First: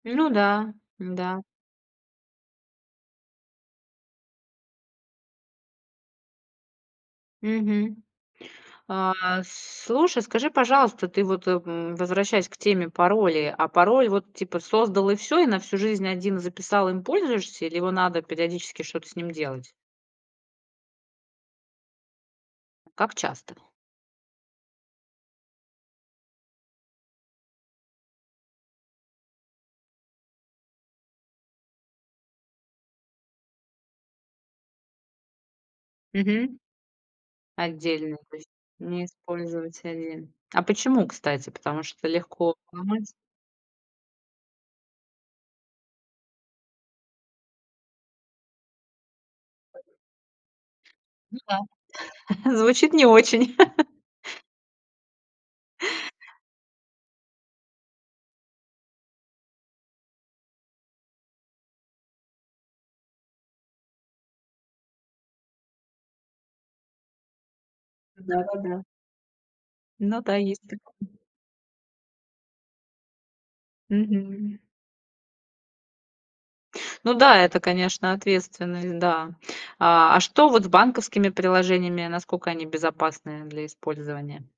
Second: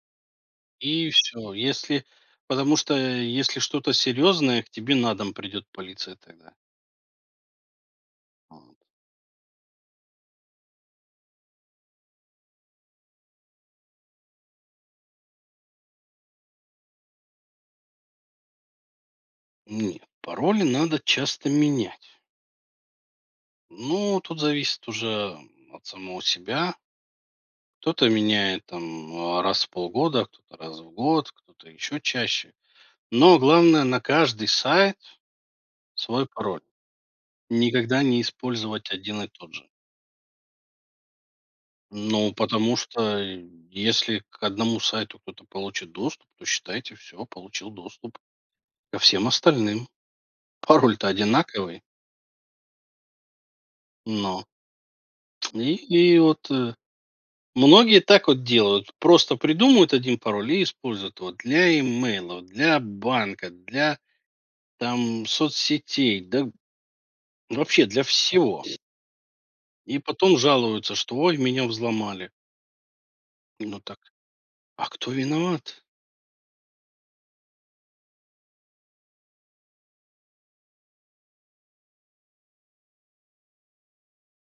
Ну да, И да. всё, и если потому что если что-то серьезное, к тебе на дом придет полиция тогда. Мгм. Вот. А, слушай, скажи, пожалуйста, ты вот, э, м, возвращаясь к теме паролей. А пароль вот, типа, создал и всё, и на всю жизнь 1 записал, им пользуешься, или его надо периодически что-то с ним делать? Нет. Пароли надо часто менять. Как часто? Ну, тут зависит уже, м, от самого себя. Кто-то меняет там, э, раз в полгода, кто-то- раз в год, кто-то- ещё чаще. Но главное- на каждый сайт свой Мгм. пароль, никогда Отдельно не то есть. использовать Не 1 и тот же. использовать 1. А почему, кстати? Потому что Ну легко потому взломать? что, й если к 1 сайту кто-то получит доступ, то, считайте, всё, получил доступ ко всем остальным: пароль-то Ну да. одинаковый. Звучит не очень. Но И, и вот, э Многие так вот делают: просто придумают 1 пароль и используют его для имейла, для банка, для, там, соцсетей, да, б вообще для всего. Да-да-да. И Ну да, потом есть. жалуются, что: [unintelligible] "Ой, меня взломали". Именно так. Мгм. А кто виноват? Ну да, это, конечно, ответственность, да. А, а что вот с банковскими приложениями, насколько они безопасны, э, для использования?